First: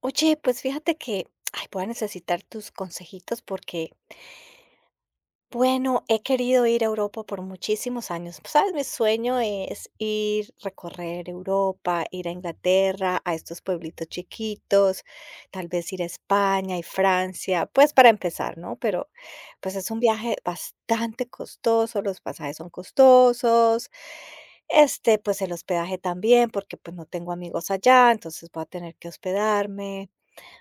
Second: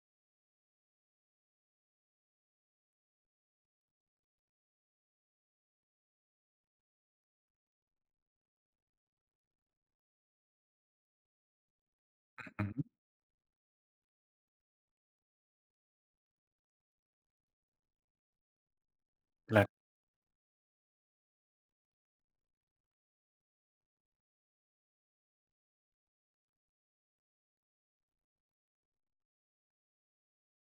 Oye, pues fíjate que, ay, voy a necesitar tus consejitos porque, bueno, he querido ir a Europa por muchísimos años. Sabes, mi sueño es ir, recorrer Europa, ir a Ujú, Inglaterra, a estos pueblitos chiquitos, tal vez ir a España y Francia, pues para empezar, ¿no? Pero claro. pues es un viaje bastante costoso, los pasajes son costosos. Este, pues el hospedaje también, porque pues no tengo amigos allá, entonces voy a tener que hospedarme.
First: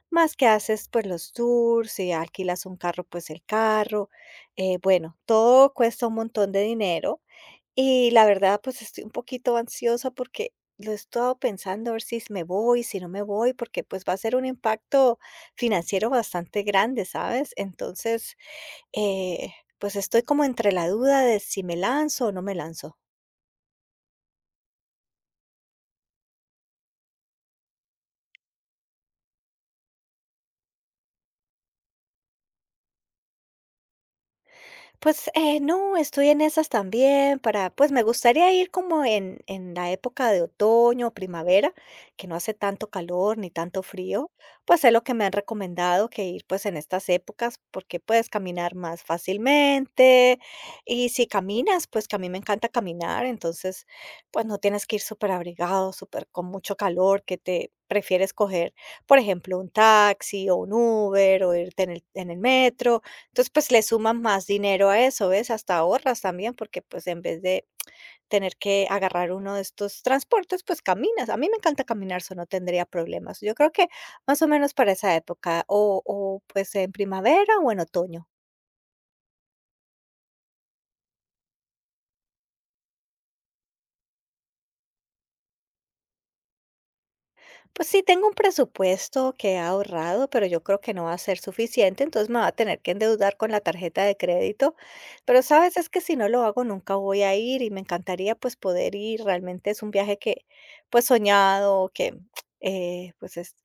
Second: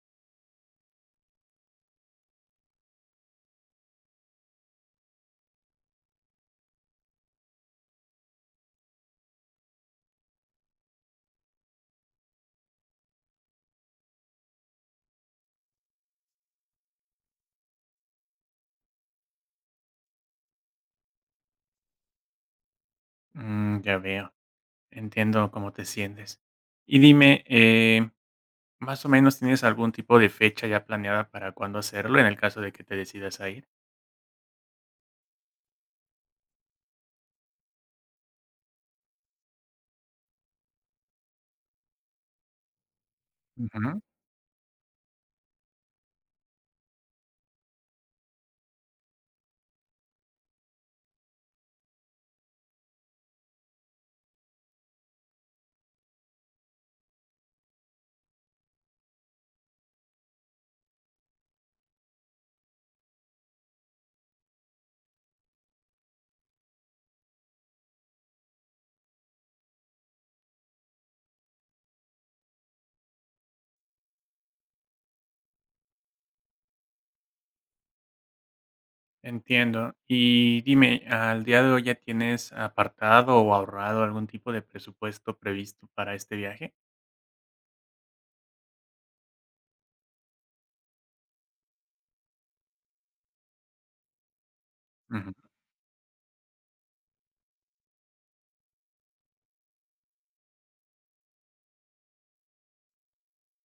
Más que haces, pues, los tours, si alquilas un carro, pues el carro. Bueno, todo cuesta un montón de dinero y la verdad, pues estoy un poquito ansiosa porque lo he estado pensando a ver si me voy, si no me voy, porque pues va a ser un impacto financiero bastante grande, ¿sabes? Entonces, eh, pues estoy como entre la duda de si me lanzo o no me lanzo. Mm, ya veo. Entiendo cómo te sientes. Y dime, más o menos, ¿tienes algún tipo de fecha ya planeada para cuándo hacerlo en el caso de que te decidas a ir? Pues, no, estoy en esas también para pues, me gustaría ir como en la época de otoño o primavera, que no hace tanto calor ni tanto Ujú. frío, pues, es lo que me han recomendado que ir, pues, en estas épocas, porque puedes caminar más fácilmente, y si caminas, pues, que a mí me encanta caminar, entonces, pues, no tienes que ir súper abrigado, súper con mucho calor, que te prefieres coger, por ejemplo, un taxi o un Uber o irte en el metro, entonces, pues le suman más dinero a eso, ¿ves? Hasta ahorras también, porque pues en vez de tener que agarrar uno de estos transportes, pues caminas. A mí me encanta caminar, eso no tendría problemas. Yo creo que más o menos para esa época, o pues en primavera o en otoño. Entiendo. Y dime, ¿al día de hoy ya tienes apartado o ahorrado algún tipo de presupuesto previsto para este viaje? Pues sí, tengo un presupuesto que he ahorrado, pero yo creo que no va a ser suficiente, entonces me va a tener que endeudar con la tarjeta de crédito. Pero sabes, es que si no lo hago nunca voy a ir y me encantaría pues poder ir. Realmente es un viaje que pues soñado, que eh, pues es-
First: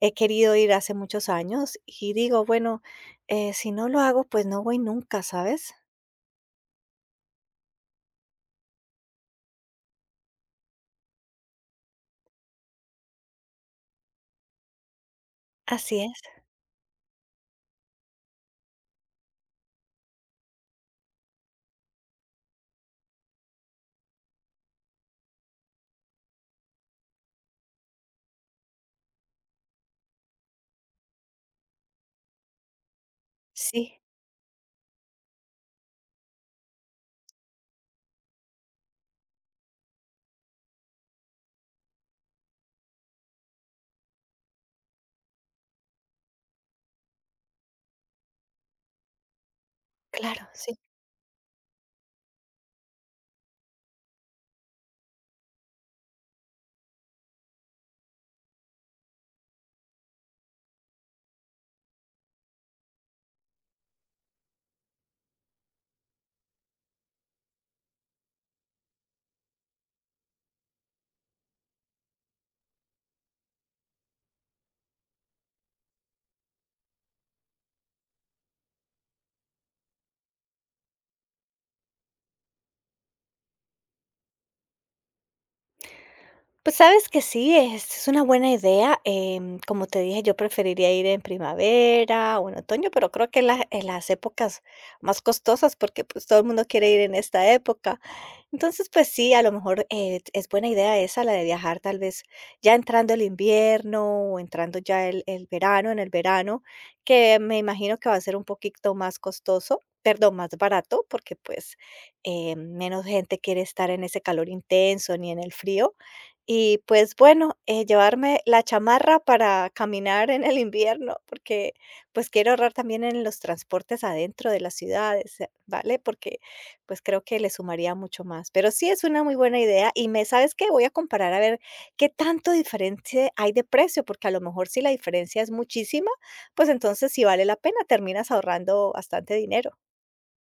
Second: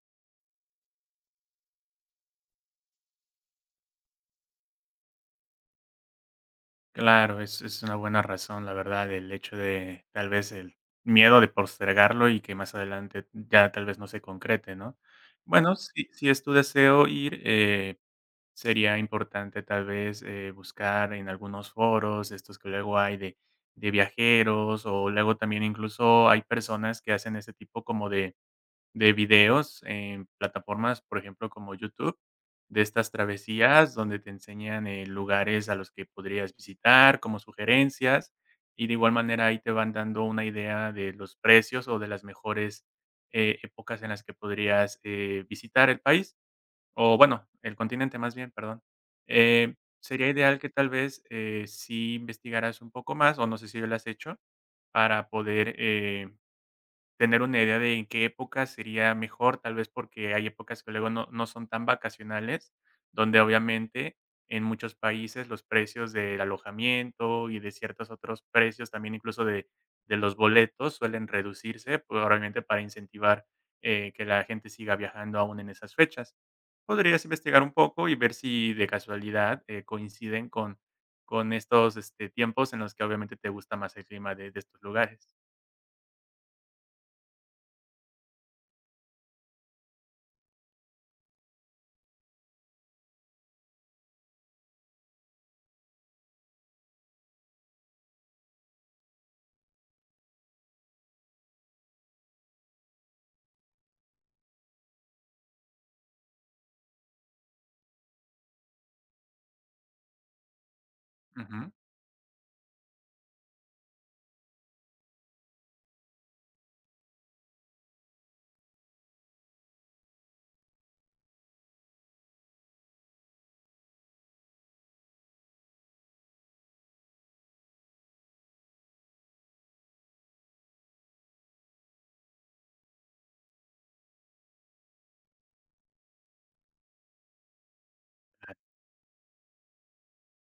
he querido ir hace muchos años y digo, bueno, si no lo hago pues no voy nunca, ¿sabes? Claro, es una buena razón, la verdad, el hecho de, tal vez, el miedo de postergarlo y que más adelante ya tal vez no se concrete, ¿no? Bueno, Así si es, si es tu deseo ir, sería importante, tal vez, buscar en algunos foros, estos que luego hay de viajeros, o luego también incluso hay personas que hacen ese tipo como de videos en plataformas, por ejemplo, como YouTube, de estas travesías sí, donde te enseñan, lugares a los que podrías visitar como sugerencias, y de igual manera ahí te van dando una idea de los precios o de las mejores, épocas en las que podrías, visitar el país, o bueno, el continente más bien, perdón. Eh, Sería claro, ideal que sí. tal vez, sí investigaras un poco más, o no sé si lo has hecho, para poder, tener una idea de en qué época sería mejor, tal vez porque hay épocas que luego no son tan vacacionales, donde obviamente en muchos países los precios del alojamiento y de ciertos otros precios, también incluso de los boletos, suelen reducirse, probablemente para incentivar que la gente siga viajando aún en esas fechas. Podrías investigar un poco y ver si de casualidad coinciden con estos este, tiempos en los que obviamente te gusta más el clima de estos lugares. Pues, sabes que sí, es una buena idea, como te dije, yo preferiría ir en primavera o en otoño, pero creo que en las épocas más costosas, porque, pues, todo el mundo quiere ir en esta época. Entonces, pues sí, a lo mejor, es buena idea esa, la de viajar tal vez ya entrando el invierno o entrando ya el verano, en el verano, que me imagino que va a ser un poquito más costoso, perdón, más barato, porque, Ujú. pues, menos gente quiere estar en ese calor intenso ni en el frío. Y pues bueno, llevarme la chamarra para caminar en el invierno, porque pues quiero ahorrar también en los transportes adentro de las ciudades, ¿vale? Porque pues creo que le sumaría mucho más. Pero sí es una muy buena idea y me, ¿sabes qué? Voy a comparar a ver qué tanto diferencia hay de precio, porque a lo mejor si la diferencia es muchísima, pues entonces sí vale la pena, terminas ahorrando bastante dinero.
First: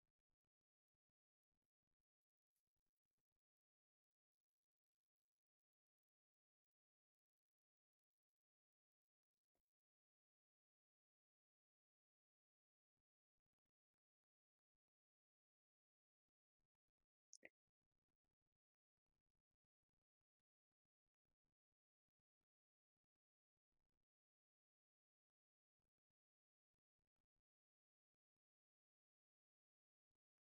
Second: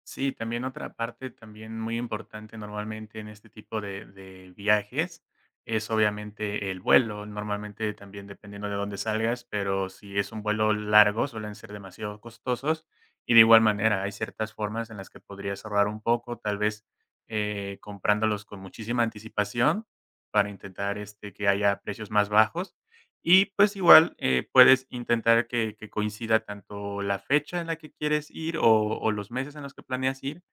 Sí, también otra parte también muy importante normalmente en este tipo de viajes es obviamente el vuelo. Normalmente también dependiendo de dónde salgas, pero si es un vuelo largo suelen ser demasiado costosos y de igual manera hay ciertas formas en las que podrías ahorrar un poco, tal vez comprándolos con muchísima anticipación para intentar este, que haya precios más bajos y pues igual puedes intentar que coincida tanto la fecha en la que quieres ir o los meses en los que planeas ir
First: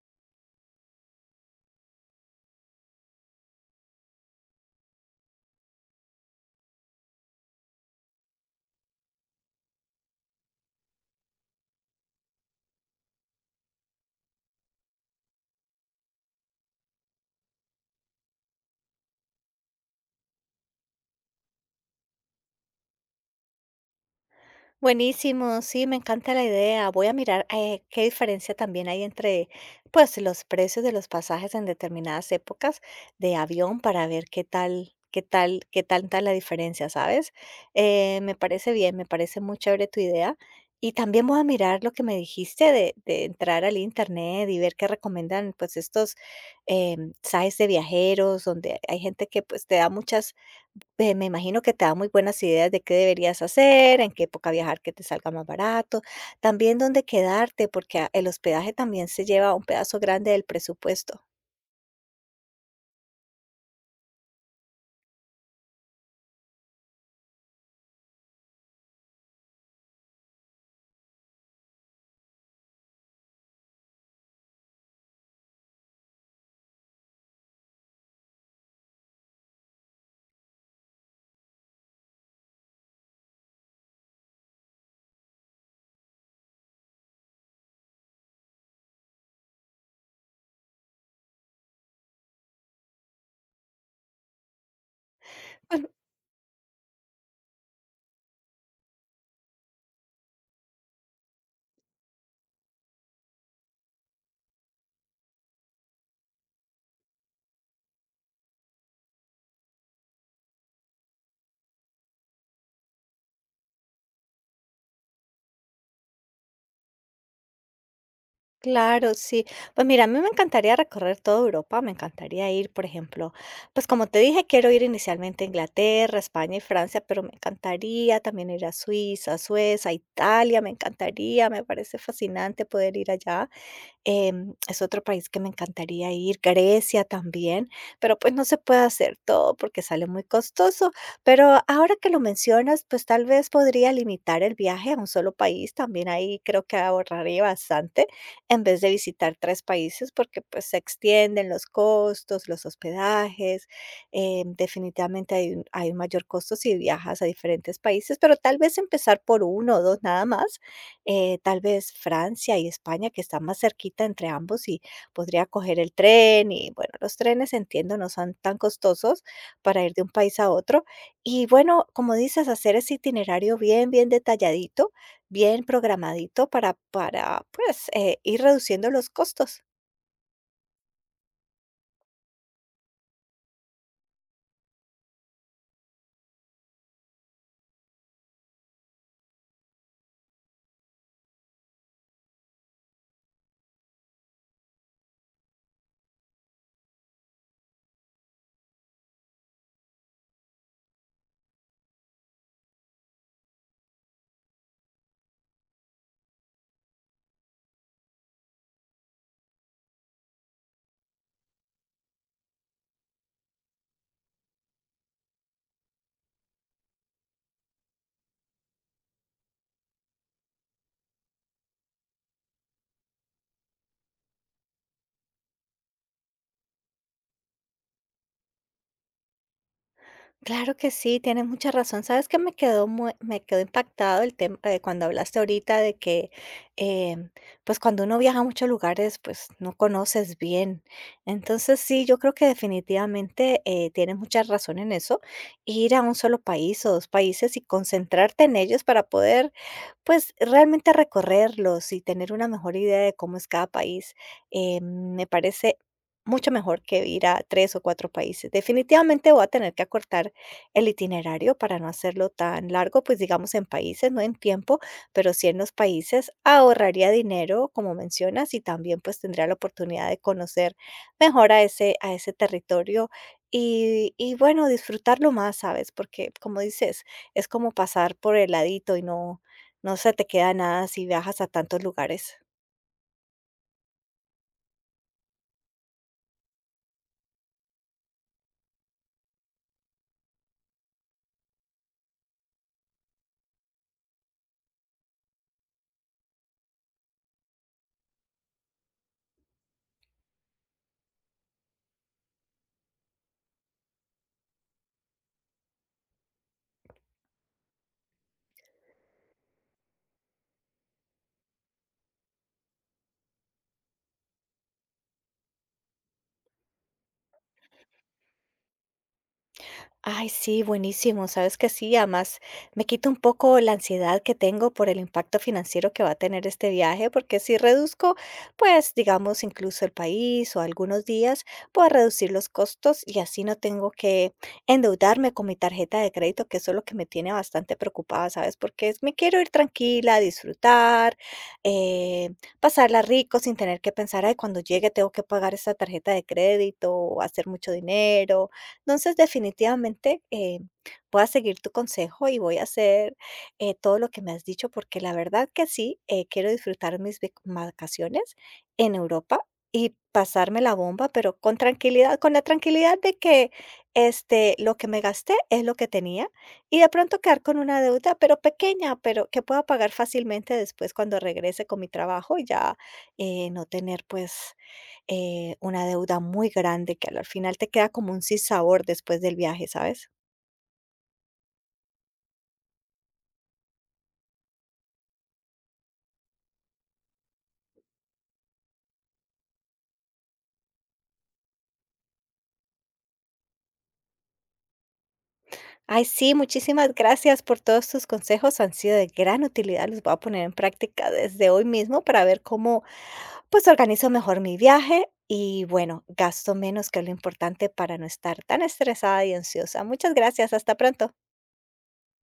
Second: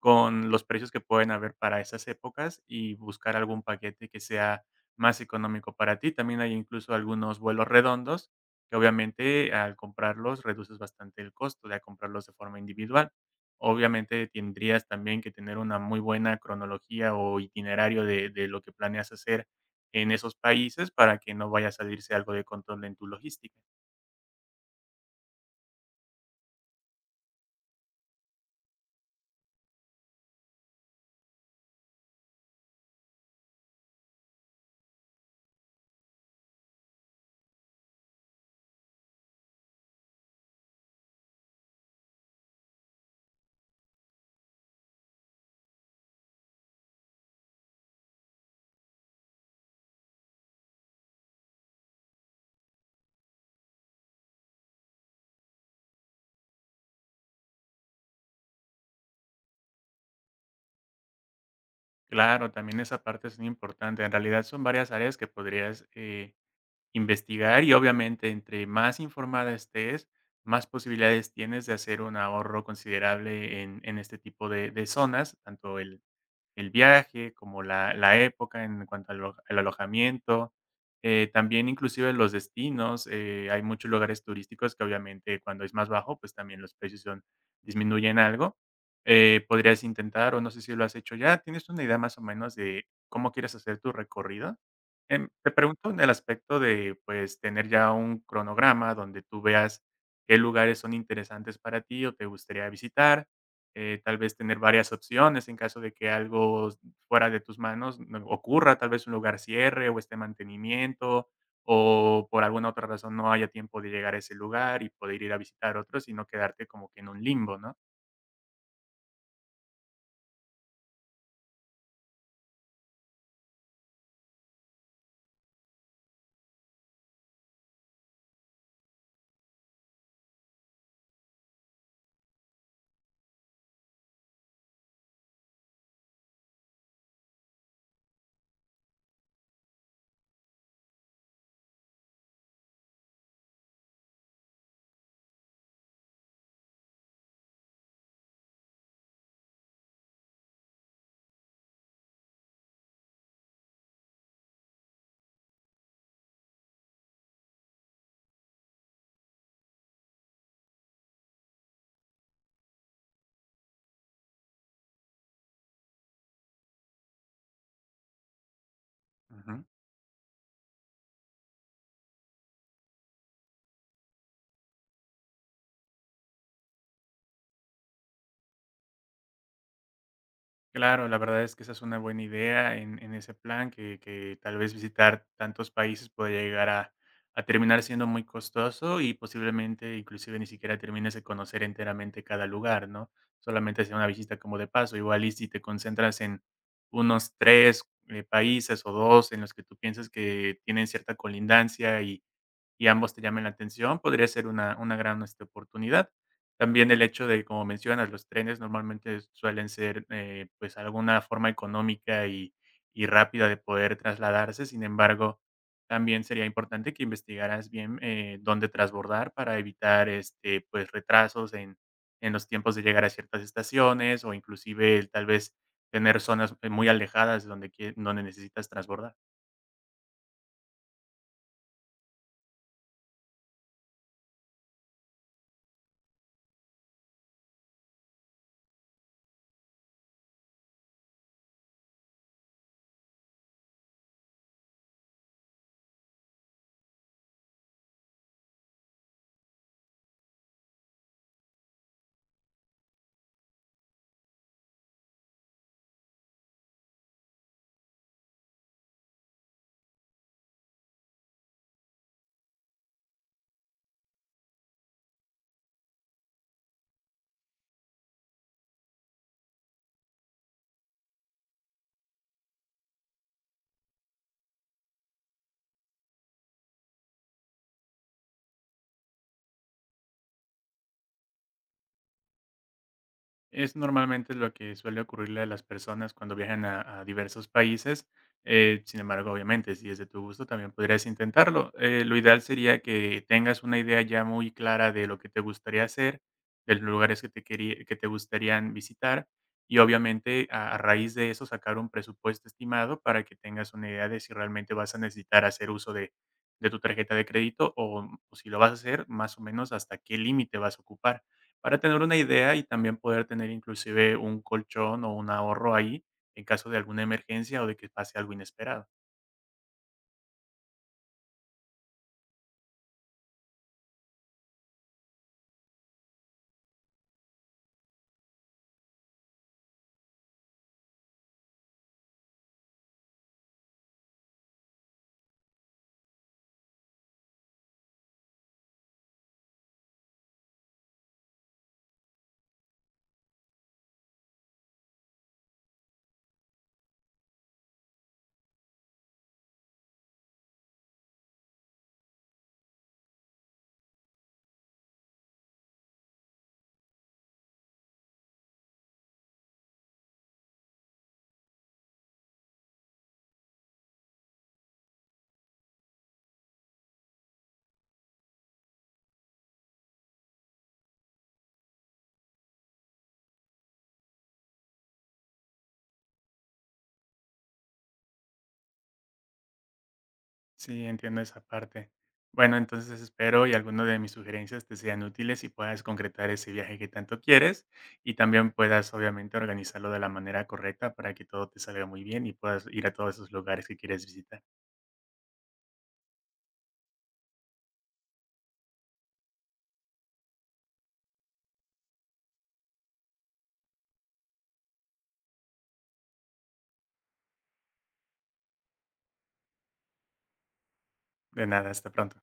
con los precios que pueden haber para esas épocas y buscar algún paquete que sea más económico para ti. También hay incluso algunos vuelos redondos que obviamente al comprarlos reduces bastante el costo de comprarlos de forma individual. Obviamente tendrías también que tener una muy buena cronología o itinerario de lo que planeas hacer en esos países para que no vaya a salirse algo de control en tu logística. Buenísimo, sí, me encanta la idea. Voy a mirar qué diferencia también hay entre, pues, los precios de los pasajes en determinadas épocas de avión para ver qué tal, qué tal, qué tanta la diferencia, ¿sabes? Me parece bien, me parece muy chévere tu idea. Y también voy a mirar lo que me dijiste de entrar al internet y ver qué recomiendan, pues, estos eh, sites de viajeros donde hay gente que, pues, te da muchas Pe me imagino que te da muy buenas ideas de qué deberías hacer, en qué época viajar que te salga más barato, también dónde quedarte, porque, ah, el hospedaje también se lleva un pedazo grande del presupuesto. Claro, también esa parte es muy importante. En realidad son varias áreas que podrías investigar y obviamente entre más informada estés, más posibilidades tienes de hacer un ahorro considerable en este tipo de zonas, tanto el viaje, como la época en cuanto al alo al alojamiento, también inclusive los destinos, hay muchos lugares turísticos que obviamente cuando es más bajo, pues también los precios son disminuyen algo, podrías intentar, o no sé si lo has hecho ya, ¿tienes una idea más o menos de cómo quieres hacer tu recorrido? Em, te pregunto en el aspecto de, pues, tener ya un cronograma donde tú veas qué lugares son interesantes para ti o te gustaría visitar, tal vez tener varias opciones en caso de que algo fuera de tus manos ocurra, tal vez un lugar cierre o esté en mantenimiento o por alguna otra razón no haya tiempo de llegar a ese lugar y poder ir a visitar otro, sino quedarte como que en un limbo, ¿no? Claro, sí. Pues mira, a mí me encantaría recorrer toda Europa, me encantaría ir, por ejemplo, pues, como te dije, quiero ir inicialmente a Inglaterra, España y Francia, pero me encantaría también ir a Suiza, Suecia, Italia, me encantaría, me parece fascinante poder ir allá. Es otro país que me encantaría ir, Grecia también, pero pues no se puede hacer todo porque sale muy costoso. Pero ahora que lo mencionas, pues tal vez podría limitar el viaje a un solo país. También ahí creo que ahorraría bastante en vez de visitar tres países porque pues se extienden los costos, los hospedajes. Definitivamente hay un mayor costo si viajas a diferentes países, pero tal vez empezar por uno o dos nada más tal vez Francia y España, que está más cerquita entre ambos y podría coger el tren y bueno, los trenes entiendo no son tan costosos Ujú. para ir de un país a otro. Y bueno, como dices, hacer ese itinerario bien, bien detalladito, bien programadito para, pues, ir reduciendo los costos. Claro, la verdad es que esa es una buena idea en ese plan, que tal vez visitar tantos países puede llegar a terminar siendo muy costoso y posiblemente inclusive ni siquiera termines de conocer enteramente cada lugar, ¿no? Solamente sea una visita como de paso. Igual y si te concentras en unos tres países o dos en los que tú piensas que tienen cierta colindancia y ambos te llamen la atención, podría ser una gran, este, oportunidad. También el hecho de, como mencionas, los trenes normalmente suelen ser, pues, alguna forma económica y rápida de poder trasladarse. Sin embargo, también sería importante que investigaras bien, dónde transbordar para evitar, este, pues, retrasos en los tiempos de llegar a ciertas estaciones o inclusive, tal vez, tener zonas, muy alejadas donde quie donde necesitas transbordar. Claro que sí, tienes mucha razón. ¿Sabes que me quedó impactado el tema cuando hablaste ahorita de que, em, pues cuando uno viaja a muchos lugares, pues no conoces bien? Entonces sí, yo creo que definitivamente tienes mucha razón en eso. Ir a un solo país o dos países y concentrarte en ellos para poder pues, realmente recorrerlos y tener una mejor idea de cómo es cada país, me parece mucho mejor que ir a 3 o 4 países. Definitivamente voy a tener que acortar el itinerario para no hacerlo tan largo, pues, digamos, en países, no en tiempo, pero sí en los países. Ahorraría dinero, como mencionas, y también, pues, tendría la oportunidad de conocer mejor a ese territorio y bueno, disfrutarlo más, ¿sabes? Porque, como dices, es como pasar por el ladito y no se te queda nada si viajas a tantos lugares. Es normalmente lo que suele ocurrirle a las personas cuando viajan a diversos países. Sin embargo, obviamente, si es de tu gusto, también podrías intentarlo. Lo ideal sería que tengas una idea ya muy clara de lo que te gustaría hacer, de los lugares que te, que te gustarían visitar y obviamente a raíz de eso sacar un presupuesto estimado para que tengas una idea de si realmente vas a necesitar hacer uso de tu tarjeta de crédito o si lo vas a hacer, más o menos hasta qué límite vas a ocupar para tener una idea y también poder tener inclusive un colchón o un ahorro ahí en caso de alguna emergencia o de que pase algo inesperado. Ay, sí, buenísimo. Sabes que sí, además me quita un poco la ansiedad que tengo por el impacto financiero que va a tener este viaje, porque si reduzco, pues digamos, incluso el país o algunos días, puedo reducir los costos y así no tengo que endeudarme con mi tarjeta de crédito, que eso es lo que me tiene bastante preocupada, ¿sabes? Porque es- me quiero ir tranquila, disfrutar, eh, pasarla rico sin tener que pensar, ay, cuando llegue tengo que pagar esa tarjeta de crédito o hacer mucho dinero entonces, definitivamente, voy a seguir tu consejo y voy a hacer todo lo que me has dicho, porque la verdad que sí, quiero disfrutar mis vacaciones en Europa y pasarme la bomba, pero con tranquilidad, con la tranquilidad de que este, lo que me gasté es lo que tenía y de pronto quedar con una deuda, pero pequeña, pero que pueda pagar fácilmente después cuando regrese con mi trabajo y ya no tener pues una deuda muy grande que al final te queda como un sinsabor después del viaje, ¿sabes? Sí, entiendo esa parte. Bueno, entonces espero y algunas de mis sugerencias te sean útiles y puedas concretar ese viaje que tanto quieres y también puedas obviamente organizarlo de la manera correcta para que todo te salga muy bien y puedas ir a todos esos lugares que quieres visitar. Ay, sí, muchísimas gracias por todos tus consejos, han sido de gran utilidad, los voy a poner en práctica desde hoy mismo para ver cómo pues organizo mejor mi viaje y bueno, gasto menos, que es lo importante para no estar tan estresada y ansiosa. Muchas gracias, hasta pronto. De nada, hasta pronto.